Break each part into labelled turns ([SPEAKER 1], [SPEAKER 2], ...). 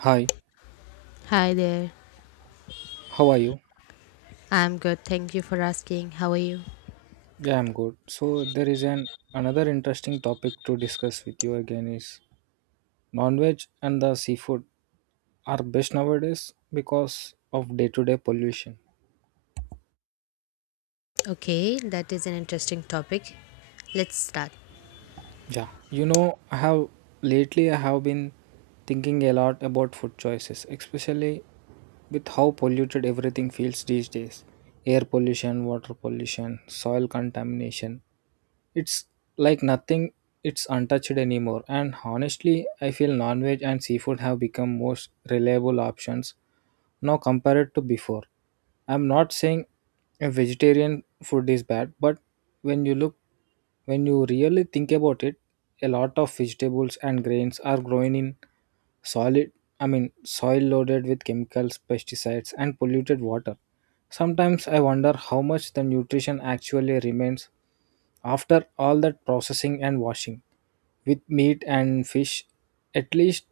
[SPEAKER 1] Hi,
[SPEAKER 2] Hi there.
[SPEAKER 1] how are you?
[SPEAKER 2] I'm good. Thank you for asking. How are you?
[SPEAKER 1] Yeah, I'm good. So there is an another interesting topic to discuss with you again is non-veg and the seafood are best nowadays because of day-to-day pollution.
[SPEAKER 2] Okay, that is an interesting topic. Let's start.
[SPEAKER 1] I have lately I have been thinking a lot about food choices, especially with how polluted everything feels these days. Air pollution, water pollution, soil contamination. It's like nothing it's untouched anymore, and honestly I feel non-veg and seafood have become most reliable options now compared to before. I'm not saying a vegetarian food is bad, but when you look when you really think about it, a lot of vegetables and grains are grown in solid, soil loaded with chemicals, pesticides, and polluted water. Sometimes I wonder how much the nutrition actually remains after all that processing and washing. With meat and fish, at least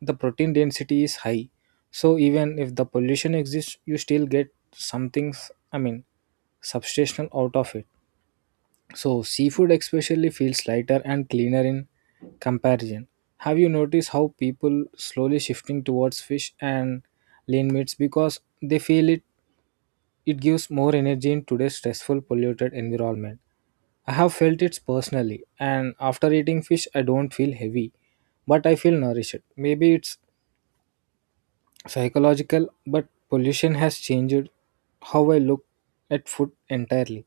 [SPEAKER 1] the protein density is high. So even if the pollution exists, you still get something I mean, substantial out of it. So, seafood especially feels lighter and cleaner in comparison. Have you noticed how people slowly shifting towards fish and lean meats because they feel it gives more energy in today's stressful polluted environment. I have felt it personally, and after eating fish I don't feel heavy but I feel nourished. Maybe it's psychological, but pollution has changed how I look at food entirely.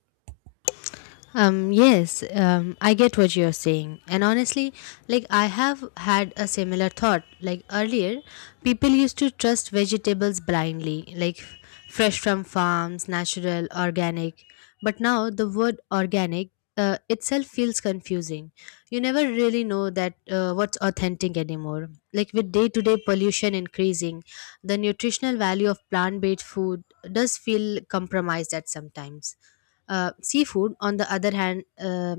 [SPEAKER 2] Yes, I get what you're saying. And honestly, like I have had a similar thought. Like earlier, people used to trust vegetables blindly, like fresh from farms, natural, organic. But now the word organic itself feels confusing. You never really know that what's authentic anymore. Like with day to day pollution increasing, the nutritional value of plant based food does feel compromised at sometimes seafood, on the other hand,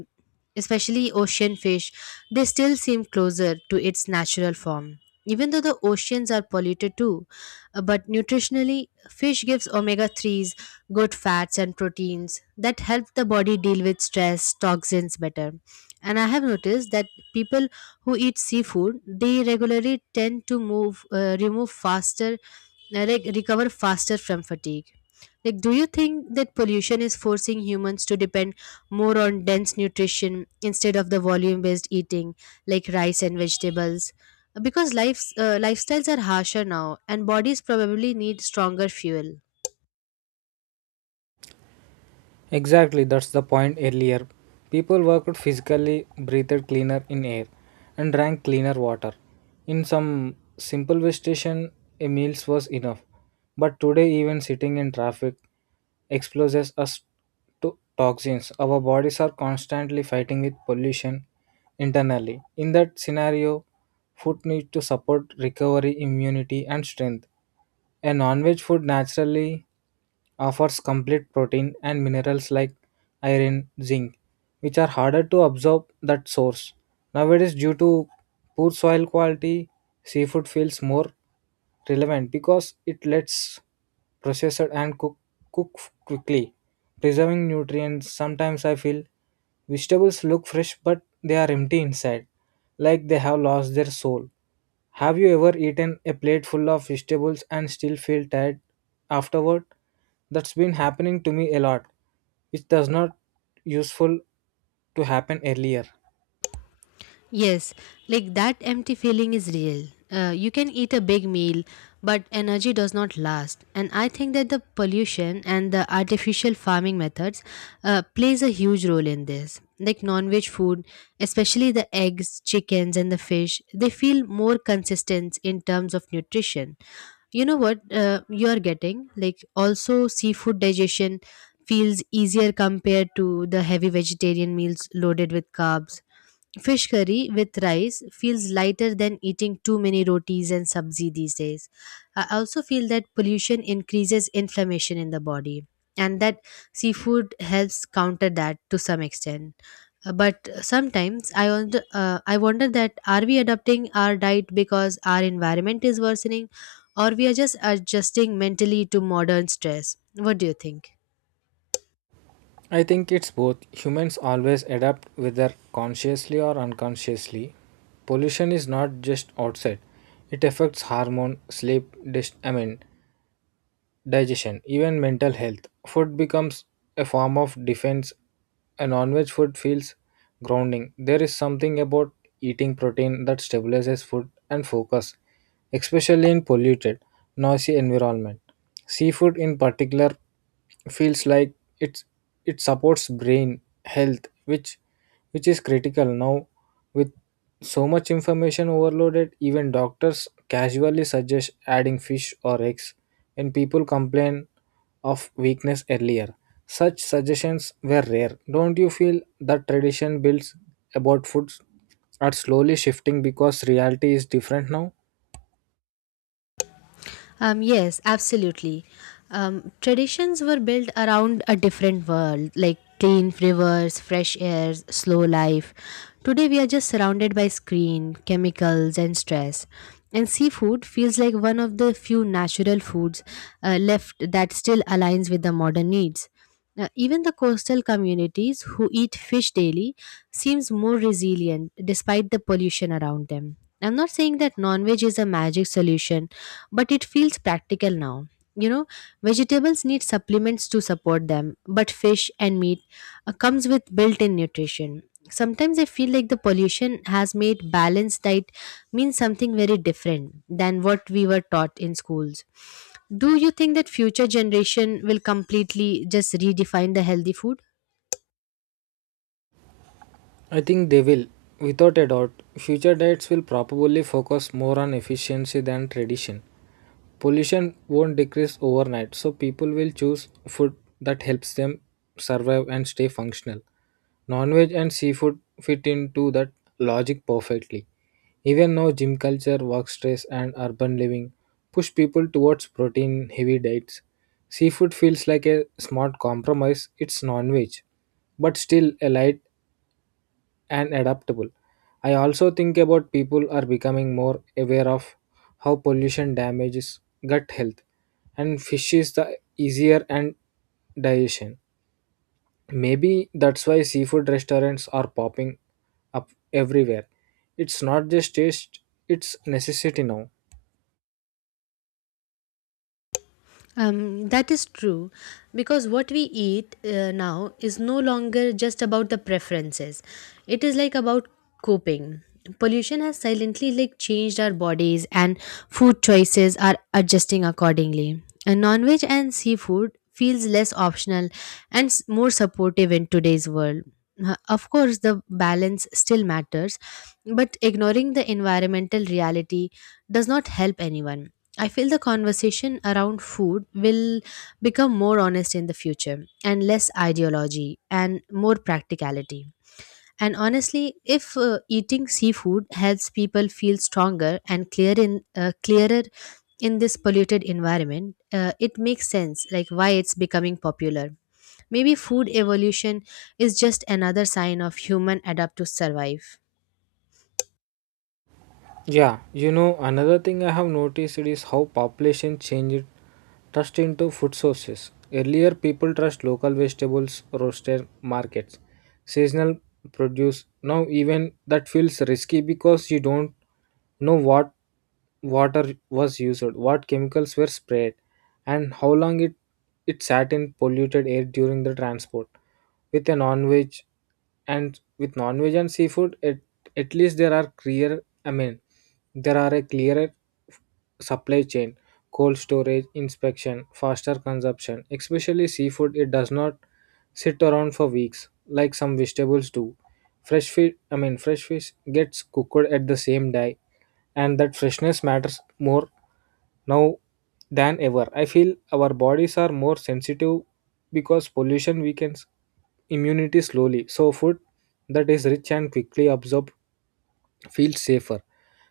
[SPEAKER 2] especially ocean fish, they still seem closer to its natural form. Even though the oceans are polluted too, but nutritionally, fish gives omega 3s, good fats, and proteins that help the body deal with stress, toxins better. And I have noticed that people who eat seafood, they regularly tend to remove faster like recover faster from fatigue. Like do you think that pollution is forcing humans to depend more on dense nutrition instead of the volume based eating like rice and vegetables because lifestyles are harsher now and bodies probably need stronger fuel?
[SPEAKER 1] Exactly, that's the point earlier. People worked physically, breathed cleaner in air, and drank cleaner water. In some simple way station, a meal was enough. But today, even sitting in traffic exposes us to toxins. Our bodies are constantly fighting with pollution internally. In that scenario, food needs to support recovery, immunity, and strength. A non-veg food naturally offers complete protein and minerals like iron, zinc, which are harder to absorb that source. Nowadays, due to poor soil quality, seafood feels more relevant because it lets process it and cook quickly preserving nutrients. Sometimes I feel vegetables look fresh, but they are empty inside, like they have lost their soul. Have you ever eaten a plate full of vegetables and still feel tired afterward? That's been happening to me a lot, which does not useful to happen earlier.
[SPEAKER 2] Yes, like that empty feeling is real. You can eat a big meal, but energy does not last. And I think that the pollution and the artificial farming methods plays a huge role in this. Like non-veg food, especially the eggs, chickens, and the fish, they feel more consistent in terms of nutrition. You know what you are getting? Like also seafood digestion feels easier compared to the heavy vegetarian meals loaded with carbs. Fish curry with rice feels lighter than eating too many rotis and sabzi these days. I also feel that pollution increases inflammation in the body and that seafood helps counter that to some extent. But sometimes I wonder that are we adapting our diet because our environment is worsening or we are just adjusting mentally to modern stress? What do you think?
[SPEAKER 1] I think it's both. Humans always adapt, whether consciously or unconsciously. Pollution is not just outside. It affects hormone, sleep, digestion, even mental health. Food becomes a form of defense, and non-veg food feels grounding. There is something about eating protein that stabilizes food and focus, especially in polluted, noisy environment. Seafood, in particular, feels like it's it supports brain health, which which is critical now with so much information overloaded. Even doctors casually suggest adding fish or eggs when people complain of weakness. Earlier, such suggestions were rare. Don't you feel that tradition builds about foods are slowly shifting because reality is different now?
[SPEAKER 2] Yes, absolutely. Traditions were built around a different world, like clean rivers, fresh air, slow life. Today we are just surrounded by screen, chemicals, and stress. And seafood feels like one of the few natural foods left that still aligns with the modern needs. Even the coastal communities who eat fish daily seems more resilient despite the pollution around them. I'm not saying that non-veg is a magic solution but it feels practical now. You know, vegetables need supplements to support them, but fish and meat comes with built-in nutrition. Sometimes I feel like the pollution has made balanced diet mean something very different than what we were taught in schools. Do you think that future generation will completely just redefine the healthy food?
[SPEAKER 1] I think they will. Without a doubt, future diets will probably focus more on efficiency than tradition. Pollution won't decrease overnight, so people will choose food that helps them survive and stay functional. Non veg and seafood fit into that logic perfectly. Even now, gym culture, work stress, and urban living push people towards protein heavy diets. Seafood feels like a smart compromise. It's non veg, but still a light and adaptable. I also think about people are becoming more aware of how pollution damages gut health, and fish is the easier and digestion. Maybe that's why seafood restaurants are popping up everywhere. It's not just taste, it's necessity now.
[SPEAKER 2] That is true because what we eat now is no longer just about the preferences. It is like about coping. Pollution has silently like changed our bodies and food choices are adjusting accordingly. And non-veg and seafood feels less optional and more supportive in today's world. Of course, the balance still matters, but ignoring the environmental reality does not help anyone. I feel the conversation around food will become more honest in the future and less ideology and more practicality. And honestly, if eating seafood helps people feel stronger and clearer in this polluted environment, it makes sense like why it's becoming popular. Maybe food evolution is just another sign of human adapt to survive.
[SPEAKER 1] Another thing I have noticed is how population changed trust into food sources. Earlier, people trust local vegetables, roaster markets, seasonal produce. Now, even that feels risky because you don't know what water was used, what chemicals were sprayed, and how long it sat in polluted air during the transport. With a non-veg with non-veg and seafood, at least there are there are a clearer supply chain, cold storage, inspection, faster consumption. Especially seafood, it does not sit around for weeks like some vegetables do. Fresh fish gets cooked at the same day, and that freshness matters more now than ever. I feel our bodies are more sensitive because pollution weakens immunity slowly. So food that is rich and quickly absorbed feels safer.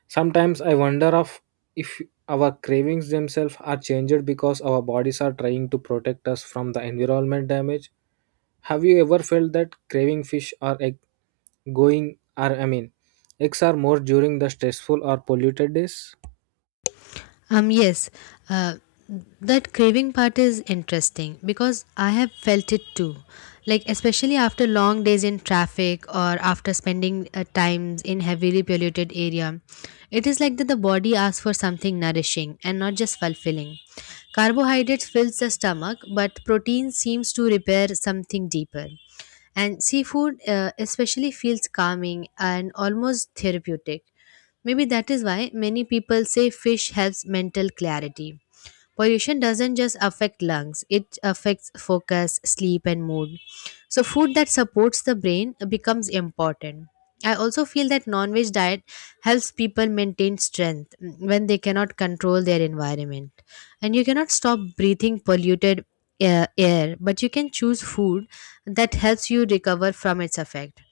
[SPEAKER 1] Sometimes I wonder of if our cravings themselves are changed because our bodies are trying to protect us from the environment damage. Have you ever felt that craving fish or egg going or I mean eggs are more during the stressful or polluted days?
[SPEAKER 2] Um, yes, uh, that craving part is interesting because I have felt it too. Like, especially after long days in traffic or after spending times in heavily polluted area, it is like that the body asks for something nourishing and not just fulfilling. Carbohydrates fills the stomach, but protein seems to repair something deeper. And seafood especially feels calming and almost therapeutic. Maybe that is why many people say fish helps mental clarity. Pollution doesn't just affect lungs, it affects focus, sleep, and mood. So, food that supports the brain becomes important. I also feel that non veg diet helps people maintain strength when they cannot control their environment. And you cannot stop breathing polluted air, but you can choose food that helps you recover from its effect.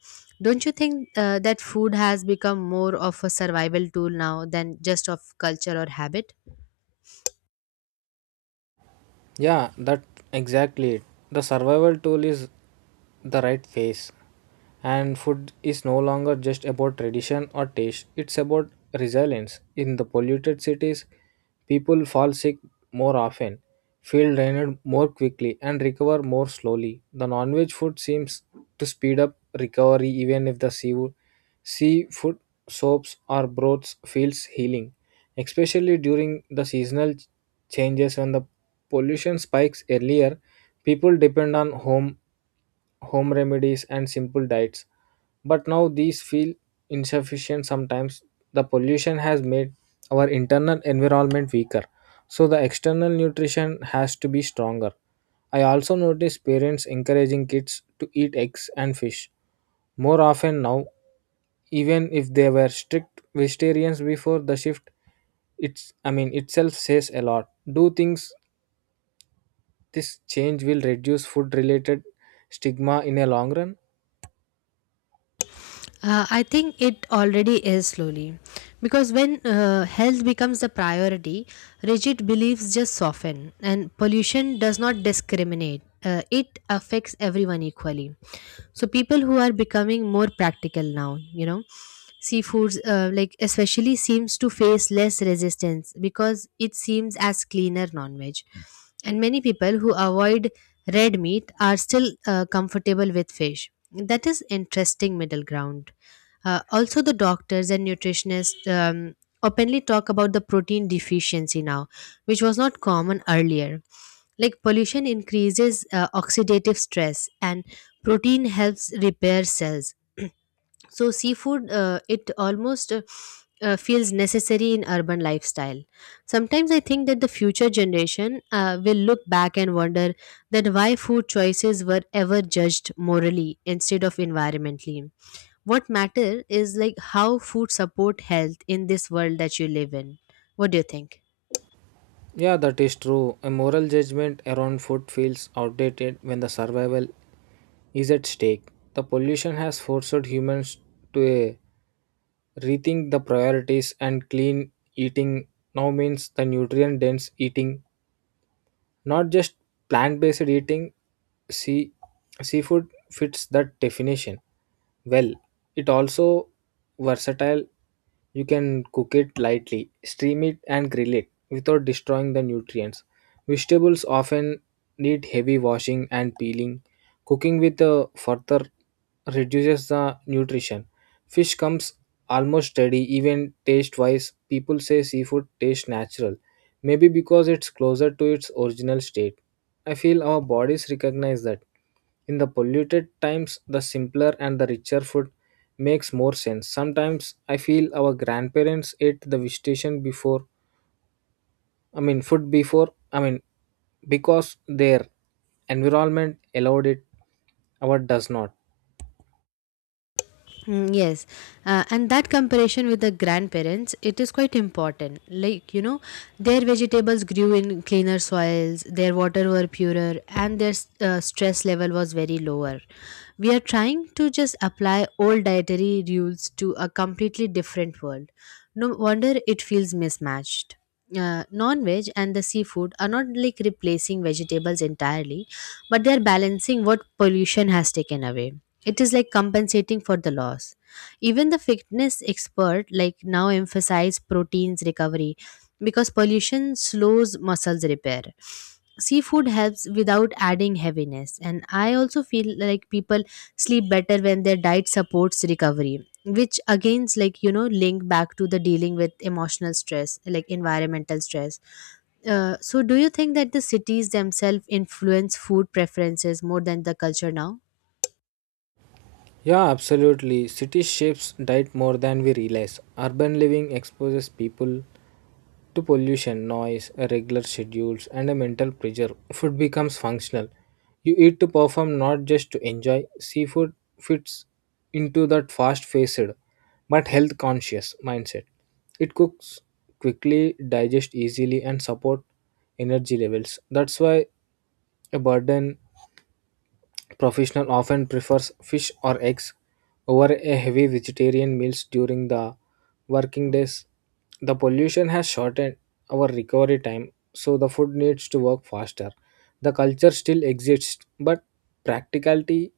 [SPEAKER 2] Don't you think that food has become more of a survival tool now than just of culture or habit?
[SPEAKER 1] Yeah, that exactly it. The survival tool is the right face. And food is no longer just about tradition or taste, it's about resilience. In the polluted cities, people fall sick more often, feel drained more quickly, and recover more slowly. The non veg food seems to speed up recovery. Even if the seafood, seafood soaps or broths feels healing, especially during the seasonal changes when the pollution spikes. Earlier, people depend on home remedies and simple diets. But now these feel insufficient sometimes. The pollution has made our internal environment weaker, so the external nutrition has to be stronger. I also notice parents encouraging kids to eat eggs and fish more often now, even if they were strict vegetarians before the shift. Itself says a lot. Do things this change will reduce food related stigma in a long run?
[SPEAKER 2] I think it already is slowly. Because when health becomes the priority, rigid beliefs just soften, and pollution does not discriminate. It affects everyone equally. So, people who are becoming more practical now, you know seafoods like especially seems to face less resistance because it seems as cleaner non-veg and many people who avoid red meat are still comfortable with fish. That is interesting middle ground. Also the doctors and nutritionists openly talk about the protein deficiency now, which was not common earlier. Like pollution increases oxidative stress and protein helps repair cells, so seafood it almost feels necessary in urban lifestyle. Sometimes I think that the future generation will look back and wonder that why food choices were ever judged morally instead of environmentally. What matter is like how food support health in this world that you live in. What do you think?
[SPEAKER 1] Yeah, that is true. A moral judgment around food feels outdated when the survival is at stake. The pollution has forced humans to rethink the priorities, and clean eating now means the nutrient dense eating, not just plant based eating. See Seafood fits that definition well. It also versatile. You can cook it lightly, steam it, and grill it without destroying the nutrients. Vegetables often need heavy washing and peeling. Cooking with a further reduces the nutrition. Fish comes almost steady, even taste wise. People say seafood tastes natural, maybe because it's closer to its original state. I feel our bodies recognize that. In the polluted times, the simpler and the richer food makes more sense. Sometimes I feel our grandparents ate the vegetation before, I mean, food before, because their environment allowed it, our does not.
[SPEAKER 2] Mm, yes, and that comparison with the grandparents, it is quite important. Like, you know, their vegetables grew in cleaner soils, their water were purer, and their stress level was very lower. We are trying to just apply old dietary rules to a completely different world. No wonder it feels mismatched. Non veg and the seafood are not like replacing vegetables entirely, but they are balancing what pollution has taken away. It is like compensating for the loss. Even the fitness expert like now emphasize proteins recovery because pollution slows muscles repair. Seafood helps without adding heaviness, and I also feel like people sleep better when their diet supports recovery, which again is like you know link back to the dealing with emotional stress like environmental stress. So do you think that the cities themselves influence food preferences more than the culture now?
[SPEAKER 1] Yeah, absolutely. City shapes diet more than we realize. Urban living exposes people to pollution, noise, irregular schedules, and a mental pressure. Food becomes functional. You eat to perform, not just to enjoy. Seafood fits into that fast faced but health conscious mindset. It cooks quickly, digests easily, and support energy levels. That's why a burden professional often prefers fish or eggs over a heavy vegetarian meals during the working days. The pollution has shortened our recovery time, so the food needs to work faster. The culture still exists, but practicality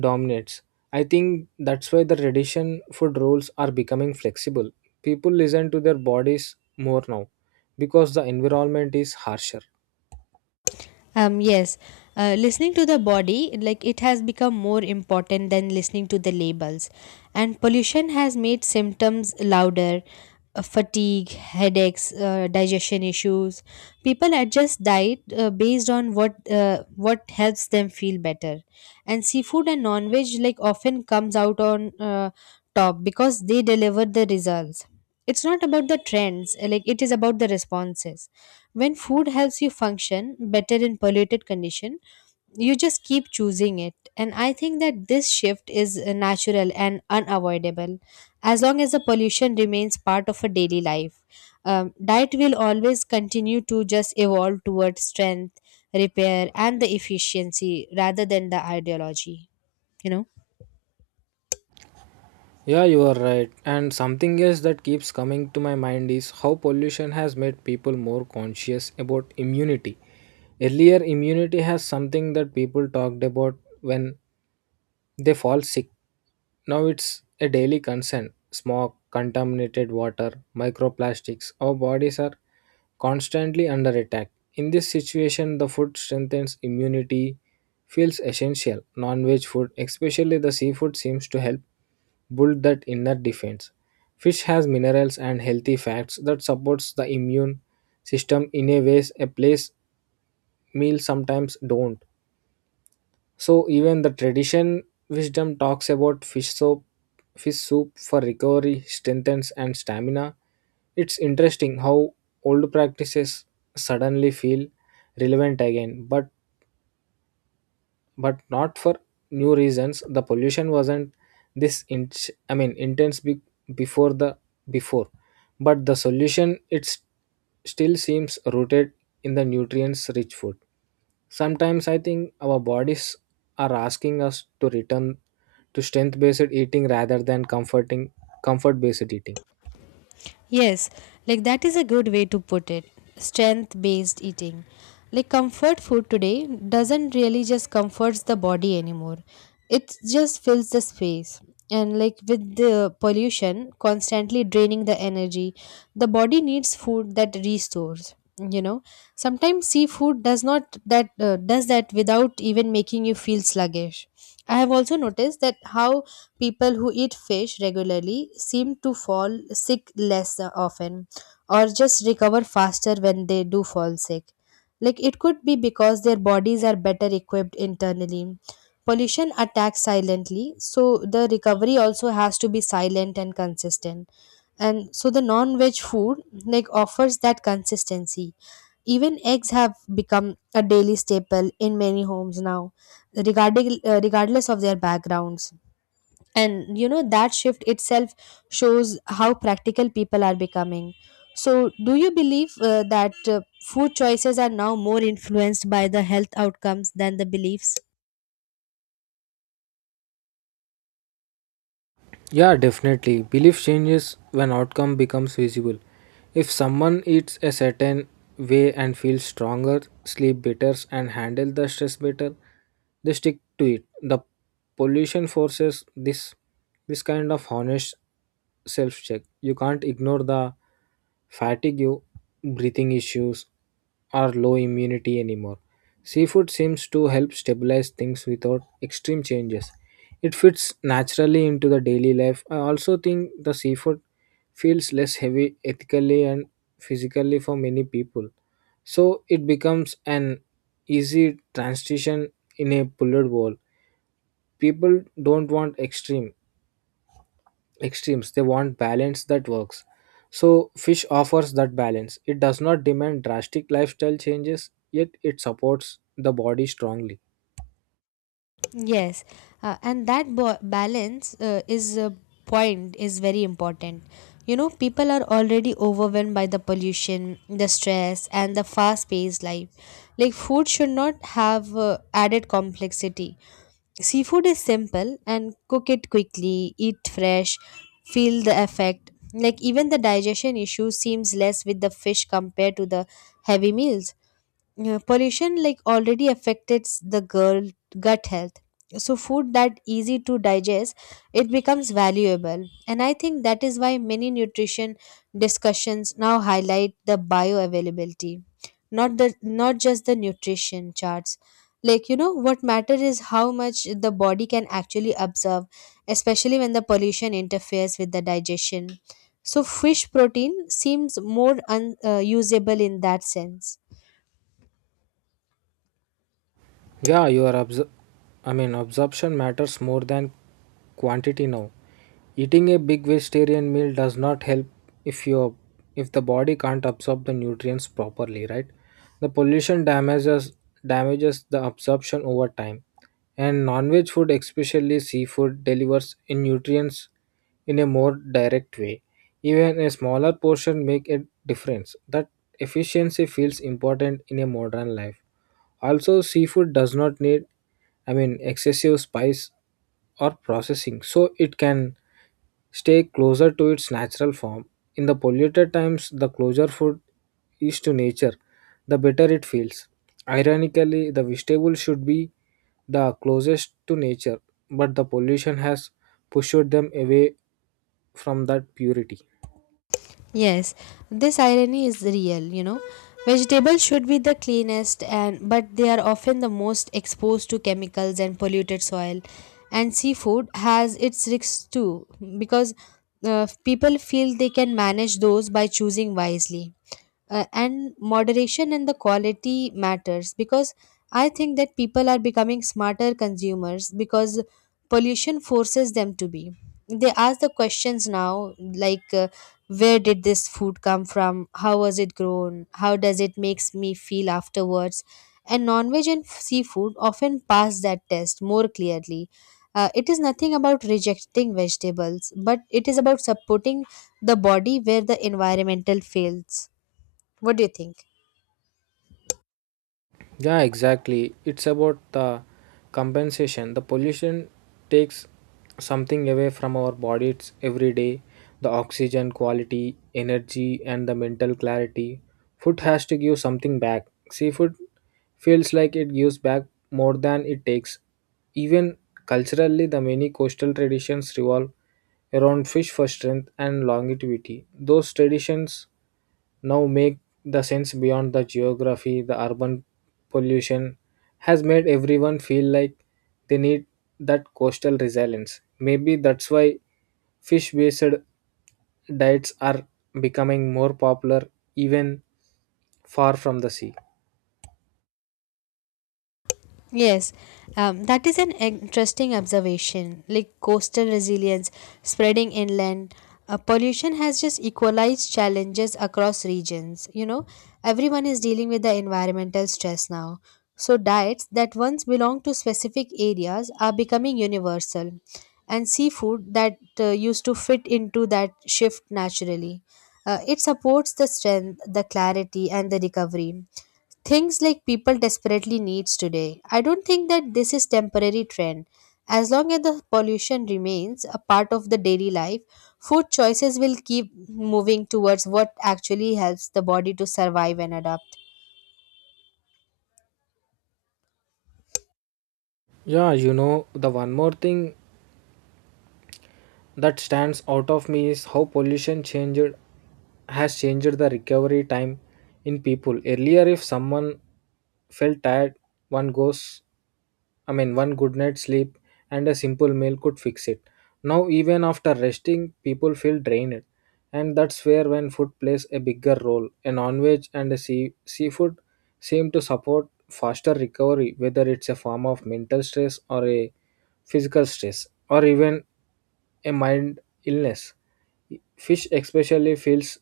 [SPEAKER 1] dominates. I think that's why the tradition food rules are becoming flexible. People listen to their bodies more now because the environment is harsher.
[SPEAKER 2] Um, yes, Listening to the body, like it has become more important than listening to the labels. And pollution has made symptoms louder, fatigue, headaches, digestion issues. People adjust diet based on what helps them feel better. And seafood and non veg, like, often comes out on top because they deliver the results. It's not about the trends, like, it is about the responses. When food helps you function better in polluted condition, you just keep choosing it. And I think that this shift is natural and unavoidable. As long as the pollution remains part of a daily life, diet will always continue to just evolve towards strength, repair and the efficiency rather than the ideology, you know.
[SPEAKER 1] Yeah, you are right. And something else that keeps coming to my mind is how pollution has made people more conscious about immunity. Earlier, immunity has something that people talked about when they fall sick. Now it's a daily concern. Smog, contaminated water, microplastics. Our bodies are constantly under attack. In this situation, the food strengthens immunity, feels essential. Non veg food, especially the seafood, seems to help build that inner defense. Fish has minerals and healthy fats that supports the immune system in a ways a place meal sometimes don't. So even the tradition wisdom talks about fish soup for recovery, strengthens and stamina. It's interesting how old practices suddenly feel relevant again, but not for new reasons. The pollution wasn't this in, I mean intense be, before the before, but the solution it's still seems rooted in the nutrients rich food. Sometimes I think our bodies are asking us to return to strength based eating rather than comfort based eating.
[SPEAKER 2] Yes, like that is a good way to put it. Strength based eating. Like comfort food today doesn't really just comforts the body anymore. It just fills the space. And like with the pollution constantly draining the energy, the body needs food that restores. You know, sometimes seafood does not that does that without even making you feel sluggish. I have also noticed that how people who eat fish regularly seem to fall sick less often or just recover faster when they do fall sick. Like it could be because their bodies are better equipped internally. Pollution attacks silently, so the recovery also has to be silent and consistent. And so the non veg food like offers that consistency. Even eggs have become a daily staple in many homes now, regardless of their backgrounds. And you know, that shift itself shows how practical people are becoming. So, do you believe that food choices are now more influenced by the health outcomes than the beliefs?
[SPEAKER 1] Yeah, definitely. Belief changes when outcome becomes visible. If someone eats a certain way and feels stronger, sleep better and handle the stress better, they stick to it. The pollution forces this kind of honest self check. You can't ignore the fatigue, breathing issues, or low immunity anymore. Seafood seems to help stabilize things without extreme changes. It fits naturally into the daily life. I also think the seafood feels less heavy ethically and physically for many people. So it becomes an easy transition in a bullet world. People don't want extremes. They want balance that works. So fish offers that balance. It does not demand drastic lifestyle changes, yet it supports the body strongly.
[SPEAKER 2] Yes, and that balance is a point is very important. You know, people are already overwhelmed by the pollution, the stress, and the fast-paced life. Like food should not have added complexity. Seafood is simple and cook it quickly, eat fresh, feel the effect. Like even the digestion issue seems less with the fish compared to the heavy meals. Pollution like already affected the girl gut health, so food that easy to digest it becomes valuable. And I think that is why many nutrition discussions now highlight the bioavailability, not the not just the nutrition charts. Like you know what matter is how much the body can actually absorb, especially when the pollution interferes with the digestion. So fish protein seems more unusable usable in that sense.
[SPEAKER 1] Yeah, your obs- I mean absorption matters more than quantity now. Eating a big vegetarian meal does not help if your if the body can't absorb the nutrients properly, right? The pollution damages the absorption over time. And non-veg food, especially seafood, delivers in nutrients in a more direct way. Even a smaller portion make a difference. That efficiency feels important in a modern life. Also, seafood does not need, excessive spice or processing, so it can stay closer to its natural form. In the polluted times, the closer food is to nature, the better it feels. Ironically, the vegetable should be the closest to nature, but the pollution has pushed them away from that purity.
[SPEAKER 2] Yes, this irony is real, you know. Vegetables should be the cleanest, and but they are often the most exposed to chemicals and polluted soil. And seafood has its risks too because people feel they can manage those by choosing wisely, and moderation and the quality matters because I think that people are becoming smarter consumers because pollution forces them to be. They ask the questions now like where did this food come from, how was it grown, how does it makes me feel afterwards? And non-veg and seafood often pass that test more clearly. It is nothing about rejecting vegetables, but it is about supporting the body where the environmental fails. What do you think?
[SPEAKER 1] Yeah, exactly. It's about the compensation. The pollution takes something away from our bodies every day the oxygen quality, energy, and the mental clarity. Food has to give something back. Seafood feels like it gives back more than it takes. Even culturally, the many coastal traditions revolve around fish for strength and longevity. Those traditions now make the sense beyond the geography, the urban pollution has made everyone feel like they need that coastal resilience. Maybe that's why fish based diets are becoming more popular even far from the sea.
[SPEAKER 2] Yes, that is an interesting observation. Like coastal resilience spreading inland, pollution has just equalized challenges across regions. You know, everyone is dealing with the environmental stress now. So, diets that once belonged to specific areas are becoming universal, and seafood that used to fit into that shift naturally. It supports the strength, the clarity, and the recovery, things like people desperately needs today. I don't think that this is temporary trend. As long as the pollution remains a part of the daily life, food choices will keep moving towards what actually helps the body to survive and adapt.
[SPEAKER 1] Yeah, you know, the one more thing that stands out of me is how pollution changed has changed the recovery time in people. Earlier, if someone felt tired, one goes one good night's sleep and a simple meal could fix it. Now, even after resting, people feel drained, and that's where when food plays a bigger role. A non-veg and a seafood seem to support faster recovery, whether it's a form of mental stress or a physical stress, or even a mind illness. Fish especially feels,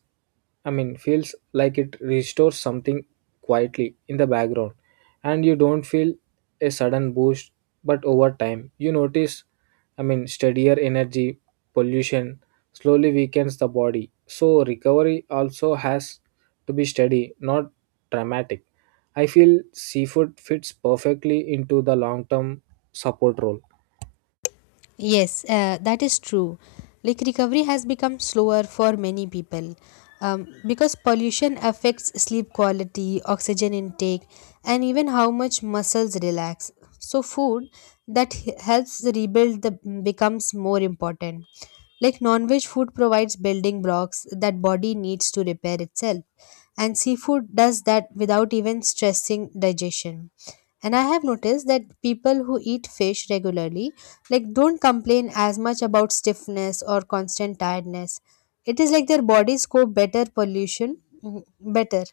[SPEAKER 1] I mean, feels like it restores something quietly in the background, and you don't feel a sudden boost, but over time you notice, steadier energy. Pollution slowly weakens the body, so recovery also has to be steady, not dramatic. I feel seafood fits perfectly into the long term support role.
[SPEAKER 2] Yes, that is true. Like recovery has become slower for many people, because pollution affects sleep quality, oxygen intake, and even how much muscles relax. So, food that helps rebuild the becomes more important. Like non-veg food provides building blocks that body needs to repair itself, and seafood does that without even stressing digestion. And I have noticed that people who eat fish regularly like don't complain as much about stiffness or constant tiredness. It is like their bodies cope better pollution, better.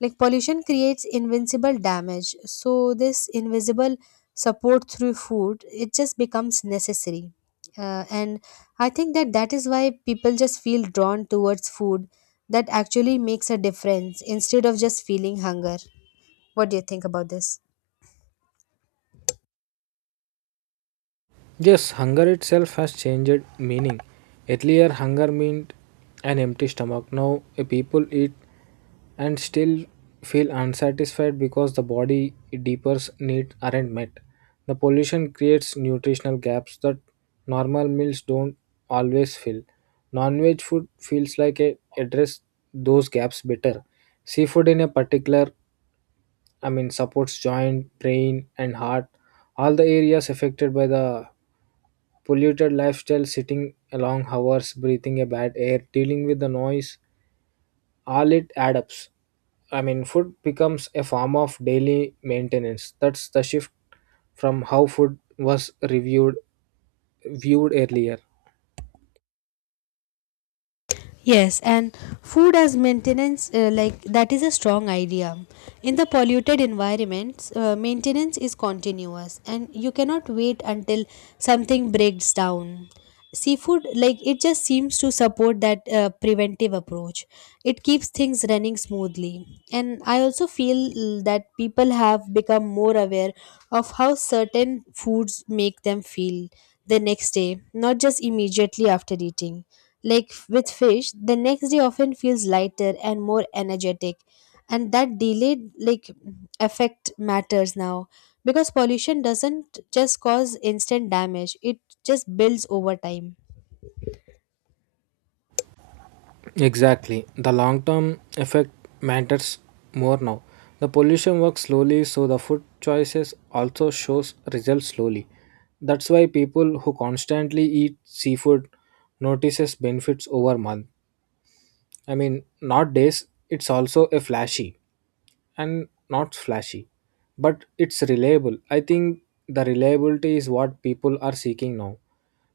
[SPEAKER 2] Like pollution creates invincible damage. So this invisible support through food, it just becomes necessary, and I think that that is why people just feel drawn towards food that actually makes a difference instead of just feeling hunger. What do you think about this?
[SPEAKER 1] Yes, hunger itself has changed meaning. Earlier, hunger meant an empty stomach. Now, a people eat and still feel unsatisfied because the body deeper needs aren't met. The pollution creates nutritional gaps that normal meals don't always fill. Non-veg food feels like it address those gaps better. Seafood in a particular supports joint, brain, and heart, all the areas affected by the polluted lifestyle, sitting long hours, breathing a bad air, dealing with the noise, all it adds up. Food becomes a form of daily maintenance. That's the shift from how food was reviewed viewed earlier.
[SPEAKER 2] Yes, and food as maintenance, like that is a strong idea. In the polluted environments, maintenance is continuous and you cannot wait until something breaks down. Seafood, like it just seems to support that preventive approach. It keeps things running smoothly. And I also feel that people have become more aware of how certain foods make them feel the next day, not just immediately after eating. Like with fish, the next day often feels lighter and more energetic. And that delayed like effect matters now because pollution doesn't just cause instant damage, it just builds over time.
[SPEAKER 1] Exactly. The long term effect matters more now. The pollution works slowly, so the food choices also shows results slowly. That's why people who constantly eat seafood notices benefits over months. Nowadays it's also a flashy and not flashy, but it's reliable. I think the reliability is what people are seeking now.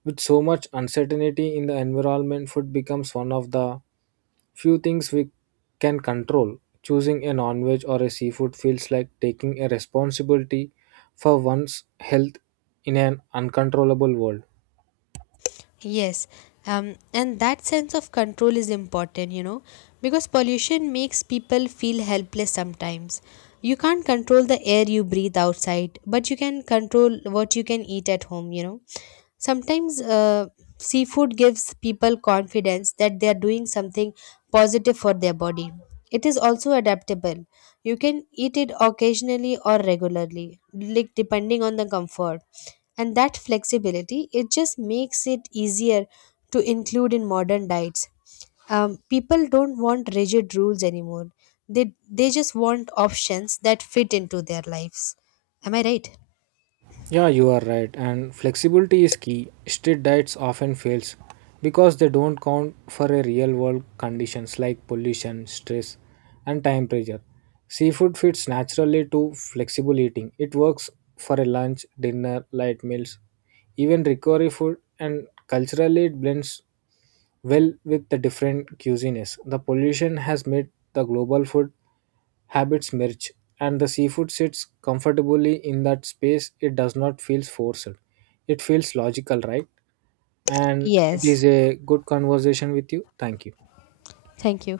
[SPEAKER 1] With so much uncertainty in the environment, food becomes one of the few things we can control. Choosing a non veg or a seafood feels like taking a responsibility for one's health in an uncontrollable world.
[SPEAKER 2] Yes, and that sense of control is important, you know, because pollution makes people feel helpless sometimes. You can't control the air you breathe outside, but you can control what you can eat at home, you know. Sometimes seafood gives people confidence that they are doing something positive for their body. It is also adaptable. You can eat it occasionally or regularly, like depending on the comfort. And that flexibility, it just makes it easier to include in modern diets. People don't want rigid rules anymore. They just want options that fit into their lives. Am I right?
[SPEAKER 1] Yeah, you are right. And flexibility is key. Strict diets often fails because they don't count for a real world conditions like pollution, stress, and time pressure. Seafood fits naturally to flexible eating. It works for a lunch, dinner, light meals, even recovery food, and culturally it blends well with the different cuisines. The pollution has made the global food habits merge, and the seafood sits comfortably in that space. It does not feel forced. It feels logical, right? And it is
[SPEAKER 2] Yes.
[SPEAKER 1] a good conversation with you. Thank you.
[SPEAKER 2] Thank you.